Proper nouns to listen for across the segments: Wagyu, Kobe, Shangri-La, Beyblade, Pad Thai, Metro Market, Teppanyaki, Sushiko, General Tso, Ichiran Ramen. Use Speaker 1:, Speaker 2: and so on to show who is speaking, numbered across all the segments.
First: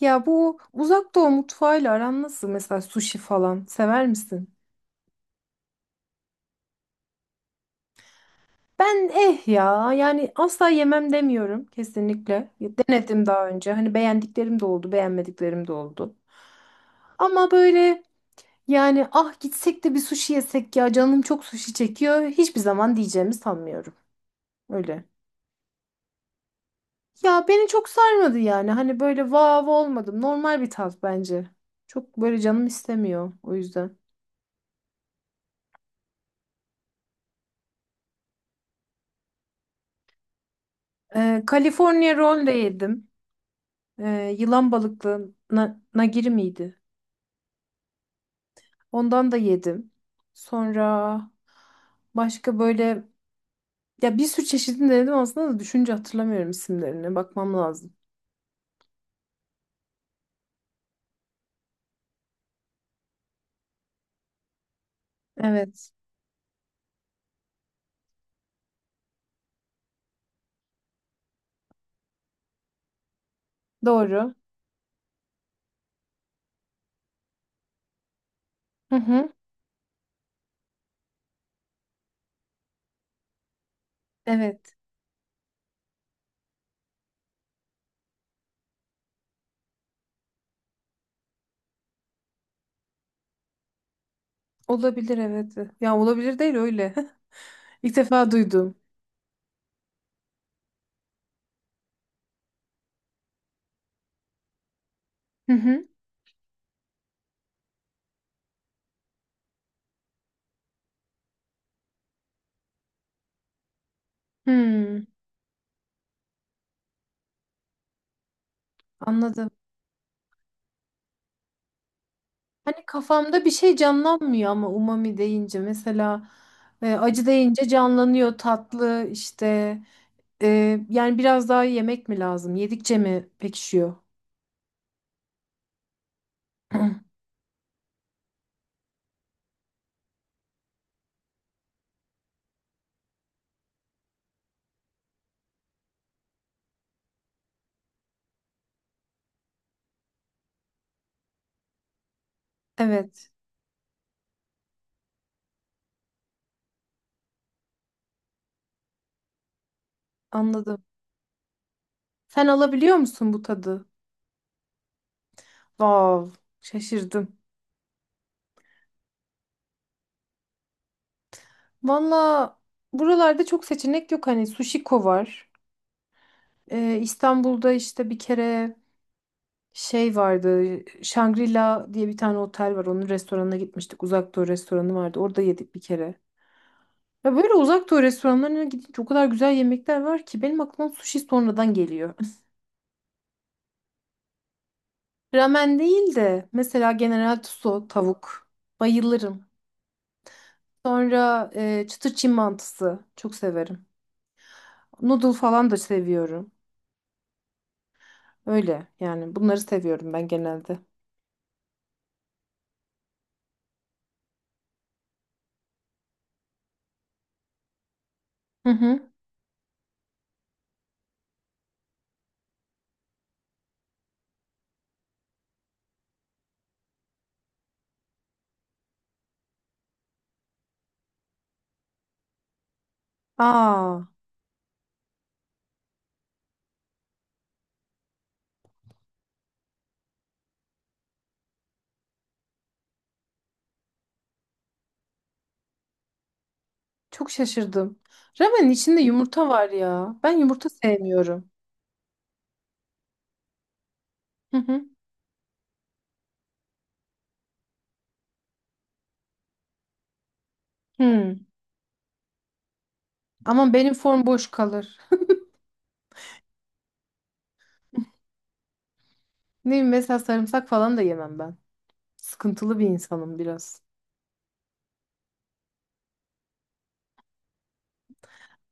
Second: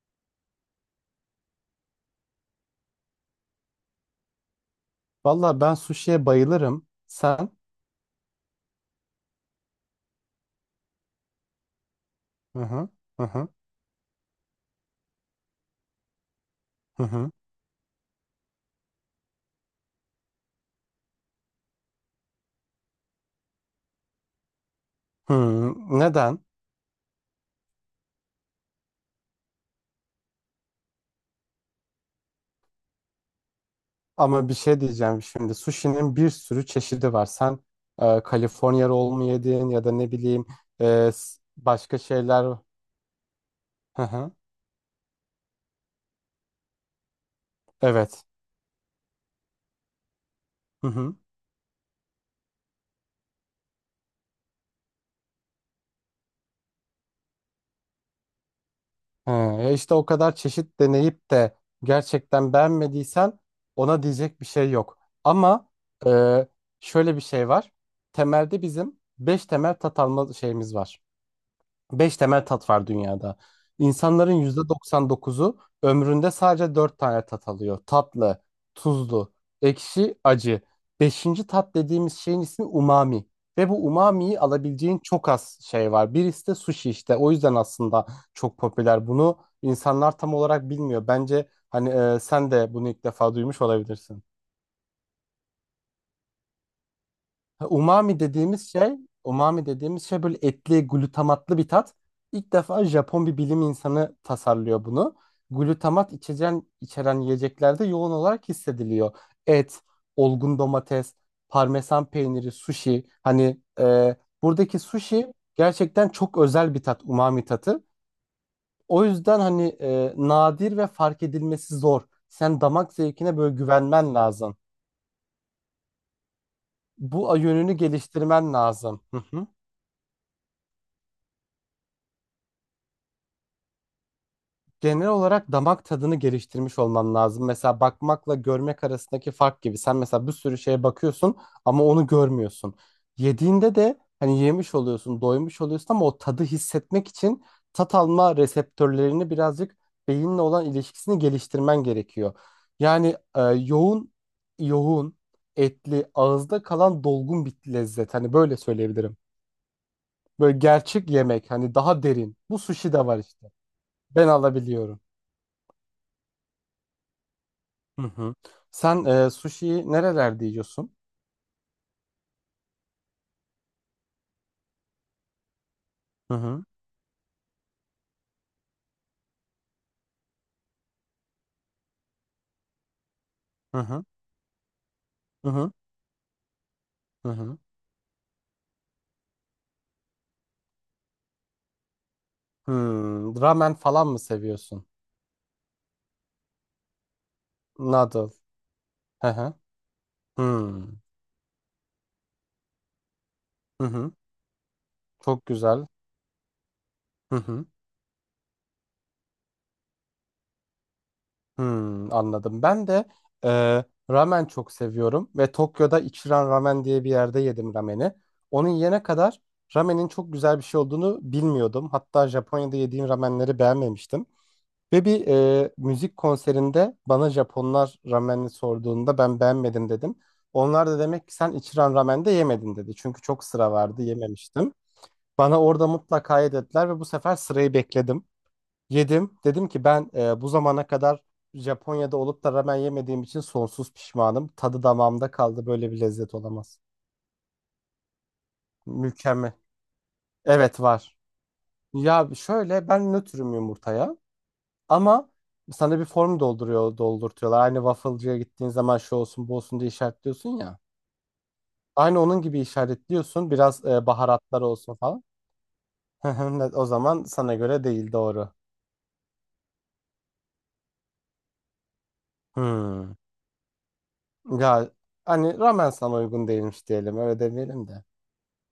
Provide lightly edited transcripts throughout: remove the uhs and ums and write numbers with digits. Speaker 1: Ya bu uzak doğu mutfağıyla aran nasıl? Mesela sushi falan sever misin?
Speaker 2: Valla ben suşiye bayılırım. Sen?
Speaker 1: Ben ya yani asla yemem demiyorum kesinlikle.
Speaker 2: Hı
Speaker 1: Ya
Speaker 2: hı.
Speaker 1: Denedim
Speaker 2: Hı
Speaker 1: daha
Speaker 2: hı.
Speaker 1: önce. Hani beğendiklerim de oldu, beğenmediklerim de oldu.
Speaker 2: Hı hı.
Speaker 1: Ama böyle yani gitsek de bir sushi yesek ya canım çok sushi çekiyor. Hiçbir zaman diyeceğimi sanmıyorum. Öyle.
Speaker 2: Hı. Neden?
Speaker 1: Ya beni çok sarmadı yani. Hani böyle vav olmadım. Normal bir tat bence. Çok böyle canım istemiyor o yüzden.
Speaker 2: Ama bir şey diyeceğim şimdi. Sushi'nin bir sürü çeşidi var. Sen Kaliforniya roll mu yedin ya da ne bileyim, başka
Speaker 1: California roll de
Speaker 2: şeyler.
Speaker 1: yedim.
Speaker 2: Hı hı.
Speaker 1: Yılan balıklığına nagiri miydi?
Speaker 2: Evet.
Speaker 1: Ondan da yedim.
Speaker 2: Hı hı.
Speaker 1: Sonra başka böyle ya bir sürü çeşidini denedim aslında da düşünce hatırlamıyorum isimlerini. Bakmam lazım.
Speaker 2: Hı. E işte o kadar çeşit deneyip de gerçekten beğenmediysen ona diyecek bir şey yok. Ama
Speaker 1: Evet.
Speaker 2: e, şöyle bir şey var. Temelde bizim 5 temel tat alma şeyimiz var. Beş temel tat var dünyada. İnsanların
Speaker 1: Doğru.
Speaker 2: %99'u ömründe sadece dört tane tat alıyor. Tatlı,
Speaker 1: Hı hı.
Speaker 2: tuzlu, ekşi, acı. Beşinci tat dediğimiz şeyin ismi umami. Ve bu umamiyi
Speaker 1: Evet.
Speaker 2: alabileceğin çok az şey var. Birisi de sushi işte. O yüzden aslında çok popüler. Bunu insanlar tam olarak bilmiyor. Bence hani sen de bunu ilk defa duymuş olabilirsin.
Speaker 1: Olabilir evet. Ya olabilir değil öyle.
Speaker 2: Ha,
Speaker 1: İlk
Speaker 2: umami
Speaker 1: defa
Speaker 2: dediğimiz
Speaker 1: duydum.
Speaker 2: şey, umami dediğimiz şey böyle etli, glutamatlı bir tat. İlk defa Japon bir bilim insanı tasarlıyor bunu.
Speaker 1: Hı hı.
Speaker 2: Glutamat içeceğin, içeren yiyeceklerde yoğun olarak hissediliyor. Et, olgun domates, parmesan peyniri, sushi. Hani buradaki
Speaker 1: Hmm,
Speaker 2: sushi gerçekten çok özel bir tat, umami tatı. O yüzden
Speaker 1: anladım.
Speaker 2: hani nadir ve fark edilmesi zor. Sen
Speaker 1: Hani
Speaker 2: damak zevkine
Speaker 1: kafamda bir
Speaker 2: böyle
Speaker 1: şey
Speaker 2: güvenmen
Speaker 1: canlanmıyor
Speaker 2: lazım.
Speaker 1: ama umami deyince mesela acı
Speaker 2: Bu
Speaker 1: deyince
Speaker 2: yönünü
Speaker 1: canlanıyor
Speaker 2: geliştirmen lazım.
Speaker 1: tatlı
Speaker 2: Hı hı.
Speaker 1: işte. Yani biraz daha yemek mi lazım? Yedikçe mi pekişiyor?
Speaker 2: Genel olarak damak tadını geliştirmiş olman lazım. Mesela bakmakla görmek arasındaki fark gibi. Sen mesela bir sürü şeye bakıyorsun ama onu görmüyorsun. Yediğinde de hani yemiş oluyorsun, doymuş oluyorsun ama o tadı hissetmek için tat alma reseptörlerini birazcık beyinle olan ilişkisini geliştirmen gerekiyor. Yani
Speaker 1: Evet,
Speaker 2: yoğun, yoğun, etli, ağızda kalan dolgun bir lezzet. Hani böyle söyleyebilirim. Böyle
Speaker 1: anladım.
Speaker 2: gerçek yemek, hani daha derin.
Speaker 1: Sen
Speaker 2: Bu sushi
Speaker 1: alabiliyor
Speaker 2: de var
Speaker 1: musun bu
Speaker 2: işte.
Speaker 1: tadı?
Speaker 2: Ben alabiliyorum.
Speaker 1: Vav, şaşırdım.
Speaker 2: Hı hı. Sen sushi'yi nerelerde yiyorsun?
Speaker 1: Valla buralarda çok seçenek yok. Hani Sushiko var.
Speaker 2: Hı hı.
Speaker 1: İstanbul'da işte bir kere şey vardı. Shangri-La diye bir tane otel var. Onun restoranına
Speaker 2: Hı
Speaker 1: gitmiştik.
Speaker 2: hı.
Speaker 1: Uzak Doğu restoranı vardı. Orada
Speaker 2: Hı hı.
Speaker 1: yedik bir kere.
Speaker 2: Hı
Speaker 1: Ya böyle
Speaker 2: hı.
Speaker 1: Uzak Doğu restoranlarına gidince o kadar güzel yemekler var ki benim aklıma sushi sonradan geliyor.
Speaker 2: Hmm, ramen falan mı seviyorsun?
Speaker 1: Ramen değil de mesela General Tso
Speaker 2: Noodle.
Speaker 1: tavuk.
Speaker 2: Hı
Speaker 1: Bayılırım.
Speaker 2: hı. Hmm.
Speaker 1: Sonra çıtır Çin mantısı. Çok
Speaker 2: Hı
Speaker 1: severim.
Speaker 2: hı.
Speaker 1: Noodle
Speaker 2: Çok
Speaker 1: falan da
Speaker 2: güzel.
Speaker 1: seviyorum.
Speaker 2: Hı hı.
Speaker 1: Öyle yani bunları seviyorum ben genelde.
Speaker 2: Hmm, anladım. Ben de e, ramen çok seviyorum ve Tokyo'da Ichiran Ramen diye bir yerde yedim rameni. Onun
Speaker 1: Hı
Speaker 2: yene
Speaker 1: hı.
Speaker 2: kadar ramenin çok güzel bir şey olduğunu bilmiyordum. Hatta Japonya'da yediğim ramenleri beğenmemiştim. Ve bir müzik konserinde bana Japonlar ramenini sorduğunda ben beğenmedim dedim. Onlar da demek ki sen içiren ramen de yemedin dedi. Çünkü çok sıra vardı
Speaker 1: Aa,
Speaker 2: yememiştim. Bana orada mutlaka ye dediler ve bu sefer sırayı bekledim. Yedim. Dedim ki ben bu zamana kadar Japonya'da olup da ramen yemediğim için sonsuz pişmanım. Tadı damağımda kaldı. Böyle bir lezzet olamaz.
Speaker 1: çok şaşırdım. Ramenin içinde yumurta
Speaker 2: Mükemmel.
Speaker 1: var ya. Ben yumurta
Speaker 2: Evet var.
Speaker 1: sevmiyorum.
Speaker 2: Ya şöyle ben nötrüm yumurtaya.
Speaker 1: Hı hı.
Speaker 2: Ama sana bir form dolduruyor, doldurtuyorlar. Aynı waffle'cıya gittiğin zaman şu olsun, bu olsun diye işaretliyorsun ya.
Speaker 1: Hı.
Speaker 2: Aynı onun gibi işaretliyorsun.
Speaker 1: Ama
Speaker 2: Biraz
Speaker 1: benim form boş
Speaker 2: baharatlar olsun
Speaker 1: kalır.
Speaker 2: falan. O zaman sana göre değil doğru.
Speaker 1: Ne bileyim, mesela sarımsak falan da yemem ben. Sıkıntılı bir
Speaker 2: Hmm.
Speaker 1: insanım biraz.
Speaker 2: Ya hani ramen sana uygun değilmiş diyelim. Öyle demeyelim de.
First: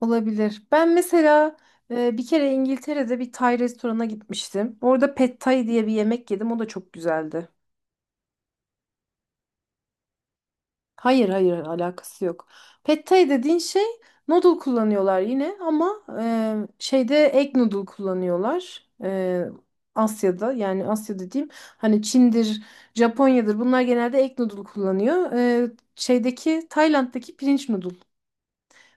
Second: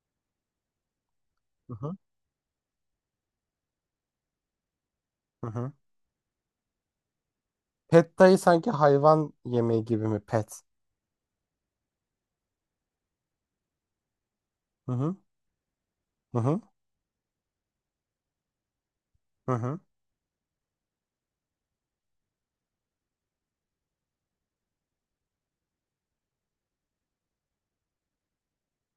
Speaker 1: Olabilir. Ben mesela
Speaker 2: Hı hı.
Speaker 1: bir kere İngiltere'de bir Tay restorana gitmiştim. Orada Pad
Speaker 2: Hı
Speaker 1: Thai
Speaker 2: hı.
Speaker 1: diye bir yemek yedim. O da çok güzeldi.
Speaker 2: Pad thai sanki hayvan yemeği gibi mi? Pet.
Speaker 1: Hayır hayır alakası yok. Pad Thai dediğin şey noodle
Speaker 2: Hı hı.
Speaker 1: kullanıyorlar yine ama
Speaker 2: Hı hı.
Speaker 1: şeyde egg noodle kullanıyorlar.
Speaker 2: Hı hı.
Speaker 1: Asya'da yani Asya dediğim hani Çin'dir, Japonya'dır bunlar genelde egg noodle kullanıyor. Şeydeki Tayland'daki pirinç noodle.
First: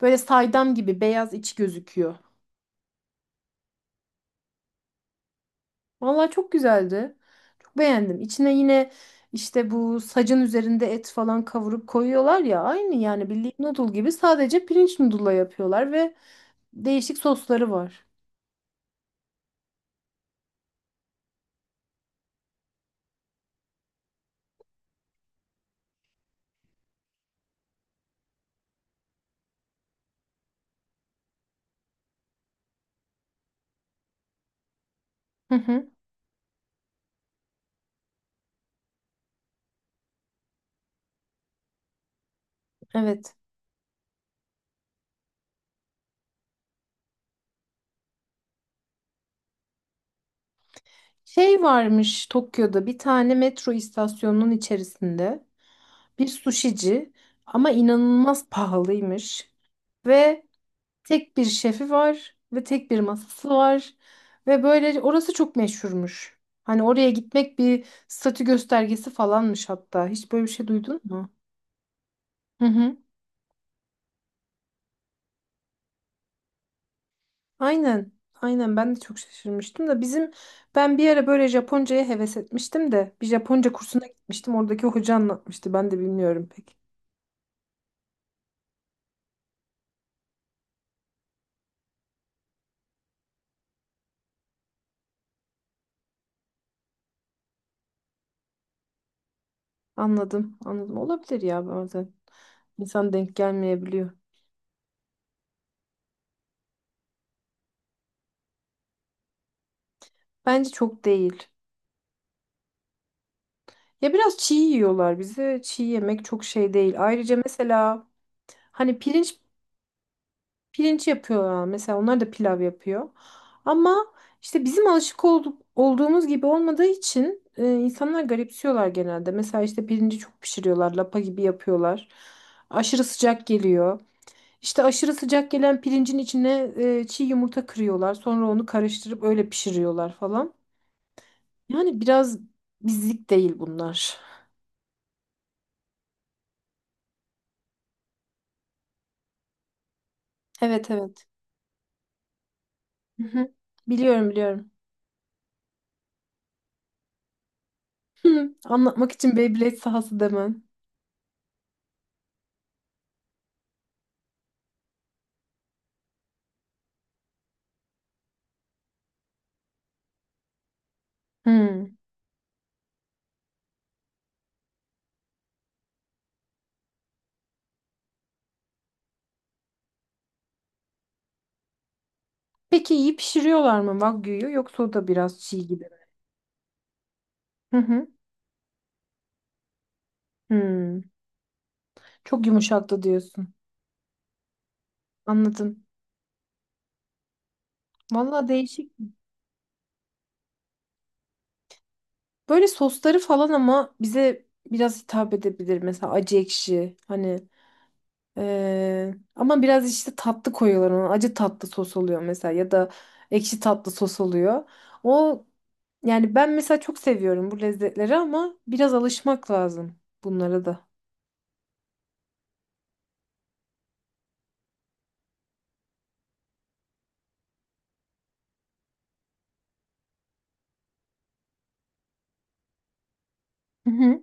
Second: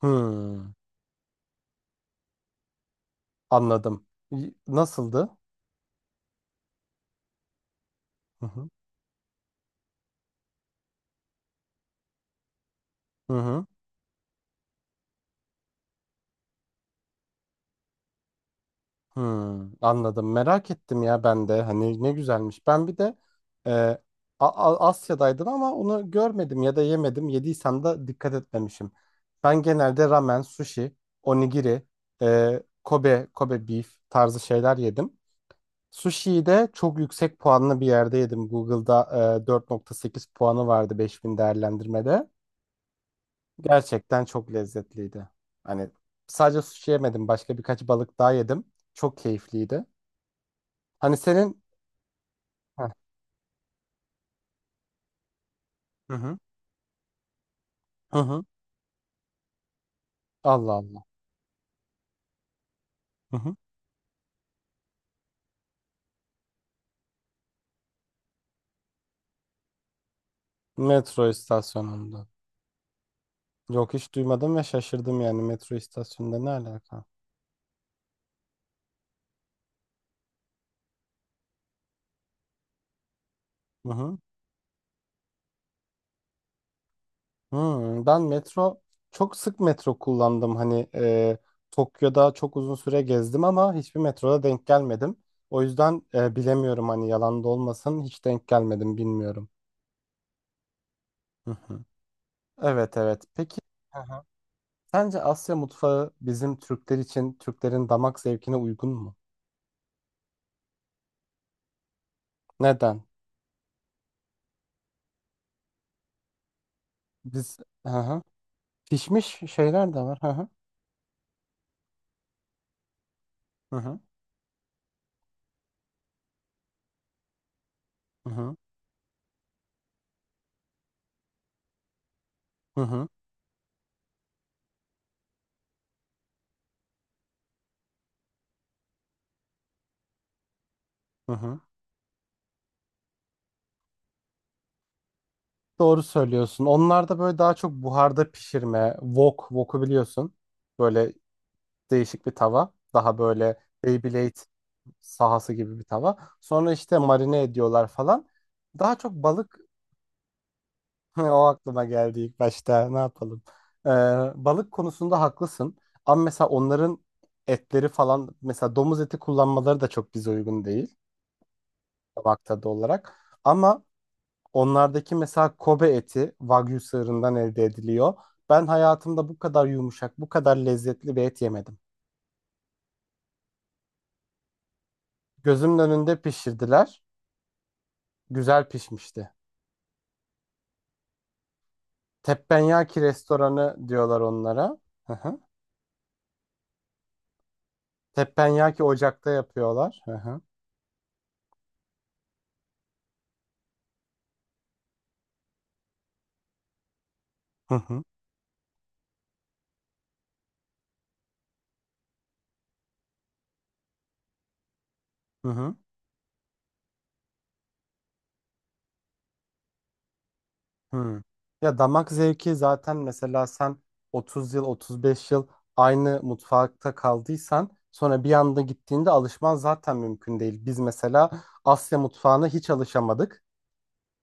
Speaker 1: Böyle
Speaker 2: Hmm.
Speaker 1: saydam gibi beyaz içi gözüküyor.
Speaker 2: Anladım. Nasıldı?
Speaker 1: Vallahi çok güzeldi. Çok beğendim.
Speaker 2: Hı
Speaker 1: İçine
Speaker 2: hı.
Speaker 1: yine işte bu sacın üzerinde et falan kavurup koyuyorlar ya aynı yani
Speaker 2: Hı
Speaker 1: bildiğin
Speaker 2: hı.
Speaker 1: noodle gibi sadece pirinç noodle'la yapıyorlar ve değişik sosları var.
Speaker 2: Hmm, anladım. Merak ettim ya ben de. Hani ne güzelmiş. Ben bir de e, A- Asya'daydım ama onu görmedim ya da yemedim. Yediysem de dikkat etmemişim. Ben genelde ramen, sushi, onigiri, Kobe, Kobe beef tarzı şeyler yedim.
Speaker 1: Hı hı.
Speaker 2: Sushi'yi de çok yüksek puanlı bir yerde yedim. Google'da 4,8 puanı vardı 5.000 değerlendirmede.
Speaker 1: Evet.
Speaker 2: Gerçekten çok lezzetliydi. Hani sadece sushi yemedim. Başka birkaç balık daha yedim. Çok keyifliydi. Hani
Speaker 1: Şey
Speaker 2: senin.
Speaker 1: varmış Tokyo'da
Speaker 2: Heh.
Speaker 1: bir tane metro istasyonunun içerisinde
Speaker 2: Hı
Speaker 1: bir
Speaker 2: hı.
Speaker 1: suşici ama
Speaker 2: Hı hı.
Speaker 1: inanılmaz pahalıymış. Ve
Speaker 2: Allah Allah.
Speaker 1: Tek bir şefi var ve tek bir
Speaker 2: Hı
Speaker 1: masası
Speaker 2: hı.
Speaker 1: var ve böyle orası çok meşhurmuş. Hani oraya gitmek bir statü göstergesi falanmış hatta. Hiç böyle bir şey duydun
Speaker 2: Metro
Speaker 1: mu?
Speaker 2: istasyonunda.
Speaker 1: Hı hı.
Speaker 2: Yok hiç duymadım ve şaşırdım yani metro istasyonunda ne alaka?
Speaker 1: Aynen. Aynen ben de çok şaşırmıştım da ben bir ara böyle Japonca'ya heves etmiştim de bir Japonca
Speaker 2: Hı
Speaker 1: kursuna
Speaker 2: hı.
Speaker 1: gitmiştim. Oradaki hoca anlatmıştı. Ben de bilmiyorum pek.
Speaker 2: Hmm, ben çok sık metro kullandım hani Tokyo'da çok uzun süre gezdim ama hiçbir metroda denk gelmedim. O yüzden bilemiyorum hani yalan da olmasın hiç denk gelmedim bilmiyorum.
Speaker 1: Anladım. Anladım. Olabilir
Speaker 2: Hı
Speaker 1: ya
Speaker 2: hı.
Speaker 1: bazen.
Speaker 2: Evet,
Speaker 1: İnsan
Speaker 2: evet,
Speaker 1: denk
Speaker 2: peki. Hı
Speaker 1: gelmeyebiliyor.
Speaker 2: hı. Sence Asya mutfağı bizim Türkler için Türklerin damak zevkine uygun mu?
Speaker 1: Bence çok değil.
Speaker 2: Neden?
Speaker 1: Ya biraz çiğ yiyorlar bize. Çiğ yemek çok şey değil. Ayrıca
Speaker 2: Biz. Hı
Speaker 1: mesela
Speaker 2: hı.
Speaker 1: hani pirinç
Speaker 2: Pişmiş şeyler de var. Hı hı.
Speaker 1: yapıyorlar mesela onlar da pilav yapıyor.
Speaker 2: Hı hı.
Speaker 1: Ama işte bizim alışık olduk, olduğumuz gibi olmadığı için insanlar
Speaker 2: Hı hı.
Speaker 1: garipsiyorlar genelde. Mesela işte pirinci çok pişiriyorlar, lapa gibi yapıyorlar.
Speaker 2: Hı
Speaker 1: Aşırı
Speaker 2: hı.
Speaker 1: sıcak geliyor. İşte aşırı sıcak gelen pirincin içine çiğ yumurta kırıyorlar. Sonra onu karıştırıp öyle pişiriyorlar falan.
Speaker 2: Hı hı.
Speaker 1: Yani biraz bizlik değil bunlar.
Speaker 2: Doğru söylüyorsun. Onlar da böyle daha çok buharda pişirme. Wok, wok'u biliyorsun.
Speaker 1: Evet
Speaker 2: Böyle
Speaker 1: evet.
Speaker 2: değişik bir tava. Daha
Speaker 1: Hı hı.
Speaker 2: böyle
Speaker 1: Biliyorum
Speaker 2: Beyblade
Speaker 1: biliyorum.
Speaker 2: sahası gibi bir tava. Sonra işte marine ediyorlar falan.
Speaker 1: Hı.
Speaker 2: Daha çok
Speaker 1: Anlatmak için
Speaker 2: balık.
Speaker 1: Beyblade sahası demem.
Speaker 2: O aklıma geldi ilk başta. Ne yapalım? Ee, balık konusunda haklısın. Ama mesela onların etleri falan mesela domuz eti kullanmaları da çok bize uygun değil.
Speaker 1: Hı.
Speaker 2: Tabakta da olarak. Ama onlardaki mesela Kobe eti Wagyu sığırından elde ediliyor. Ben hayatımda bu kadar yumuşak, bu kadar lezzetli bir et yemedim.
Speaker 1: Peki iyi pişiriyorlar mı Wagyu'yu yoksa o da biraz çiğ
Speaker 2: Gözümün
Speaker 1: gibi mi?
Speaker 2: önünde pişirdiler.
Speaker 1: Hı hı.
Speaker 2: Güzel pişmişti.
Speaker 1: Hmm. Çok
Speaker 2: Teppanyaki
Speaker 1: yumuşaktı diyorsun.
Speaker 2: restoranı diyorlar onlara. Hı hı.
Speaker 1: Anladım. Vallahi
Speaker 2: Teppanyaki
Speaker 1: değişik.
Speaker 2: ocakta yapıyorlar. Hı hı.
Speaker 1: Böyle sosları falan ama bize biraz hitap edebilir. Mesela acı ekşi hani
Speaker 2: Hı hı.
Speaker 1: ama biraz işte tatlı koyuyorlar ona. Acı tatlı sos oluyor mesela ya da ekşi tatlı sos oluyor. O
Speaker 2: Hı hı.
Speaker 1: yani ben mesela çok seviyorum bu lezzetleri ama biraz alışmak lazım bunlara da.
Speaker 2: Hmm. Ya damak zevki zaten mesela sen 30 yıl 35 yıl aynı mutfakta kaldıysan sonra bir anda gittiğinde alışman zaten mümkün değil. Biz mesela Asya mutfağına hiç alışamadık.
Speaker 1: Hı hı.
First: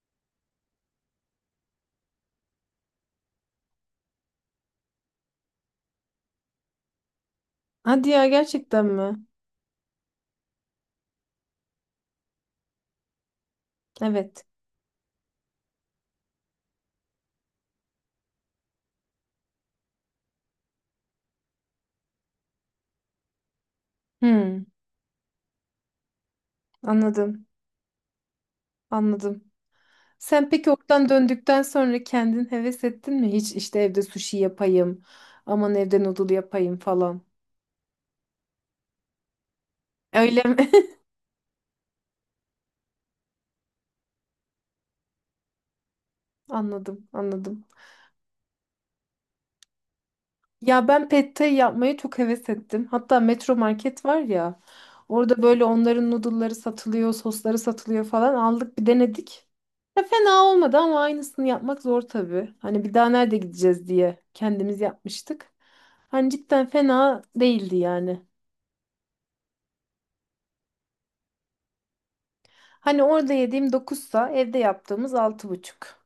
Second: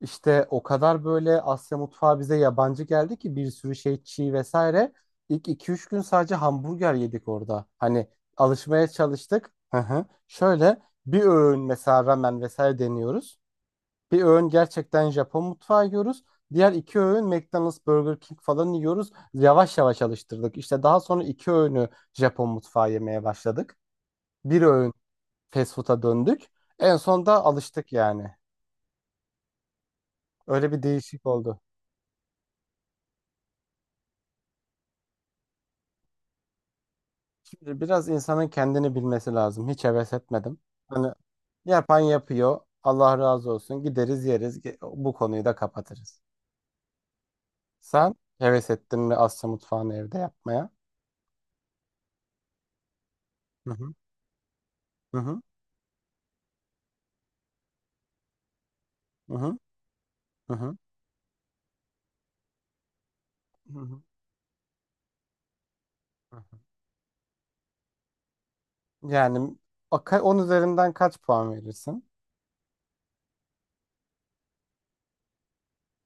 Speaker 2: İşte o kadar böyle Asya mutfağı bize yabancı geldi ki bir sürü şey çiğ vesaire. İlk iki üç gün sadece hamburger yedik orada.
Speaker 1: Hadi
Speaker 2: Hani
Speaker 1: ya gerçekten
Speaker 2: alışmaya
Speaker 1: mi?
Speaker 2: çalıştık. Hı hı. Şöyle bir öğün mesela ramen vesaire deniyoruz. Bir
Speaker 1: Evet.
Speaker 2: öğün gerçekten Japon mutfağı yiyoruz. Diğer iki öğün McDonald's, Burger King falan yiyoruz. Yavaş yavaş alıştırdık. İşte daha sonra iki öğünü Japon mutfağı yemeye başladık. Bir
Speaker 1: Hmm.
Speaker 2: öğün fast food'a döndük. En son da
Speaker 1: Anladım,
Speaker 2: alıştık yani.
Speaker 1: anladım. Sen peki
Speaker 2: Öyle bir
Speaker 1: oradan
Speaker 2: değişik oldu.
Speaker 1: döndükten sonra kendin heves ettin mi? Hiç işte evde sushi yapayım, aman evde noodle yapayım falan.
Speaker 2: Şimdi biraz insanın kendini bilmesi lazım. Hiç heves
Speaker 1: Öyle mi?
Speaker 2: etmedim. Hani yapan yapıyor. Allah razı olsun. Gideriz yeriz. Bu konuyu da kapatırız.
Speaker 1: Anladım, anladım.
Speaker 2: Sen heves ettin mi Asya mutfağını evde yapmaya?
Speaker 1: Ya ben pad thai yapmayı çok heves ettim. Hatta Metro
Speaker 2: Hı hı.
Speaker 1: Market var ya,
Speaker 2: Hı
Speaker 1: orada
Speaker 2: hı.
Speaker 1: böyle onların noodle'ları satılıyor, sosları satılıyor falan. Aldık bir
Speaker 2: Hı
Speaker 1: denedik.
Speaker 2: hı.
Speaker 1: Ya fena
Speaker 2: Hı
Speaker 1: olmadı
Speaker 2: hı.
Speaker 1: ama aynısını yapmak zor tabii. Hani bir daha nerede
Speaker 2: Hı
Speaker 1: gideceğiz
Speaker 2: hı.
Speaker 1: diye kendimiz yapmıştık. Hani cidden fena değildi yani.
Speaker 2: Yani 10 üzerinden kaç puan verirsin?
Speaker 1: Hani orada yediğim 9'sa evde yaptığımız 6,5.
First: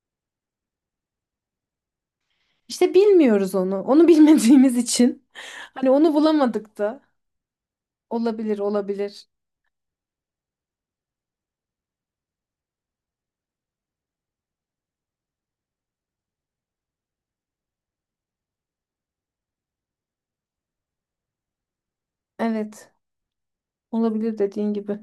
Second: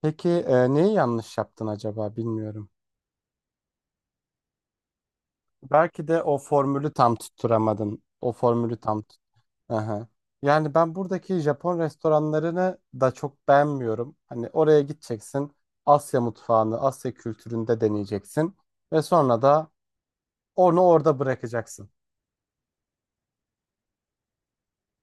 Speaker 2: Peki neyi yanlış yaptın acaba bilmiyorum.
Speaker 1: İşte bilmiyoruz onu. Onu bilmediğimiz için. Hani
Speaker 2: Belki
Speaker 1: onu
Speaker 2: de o
Speaker 1: bulamadık
Speaker 2: formülü
Speaker 1: da.
Speaker 2: tam tutturamadın. O
Speaker 1: Olabilir,
Speaker 2: formülü tam tut.
Speaker 1: olabilir.
Speaker 2: Aha. Yani ben buradaki Japon restoranlarını da çok beğenmiyorum. Hani oraya gideceksin, Asya mutfağını, Asya kültüründe deneyeceksin ve sonra da onu orada bırakacaksın.
Speaker 1: Evet, olabilir dediğin gibi.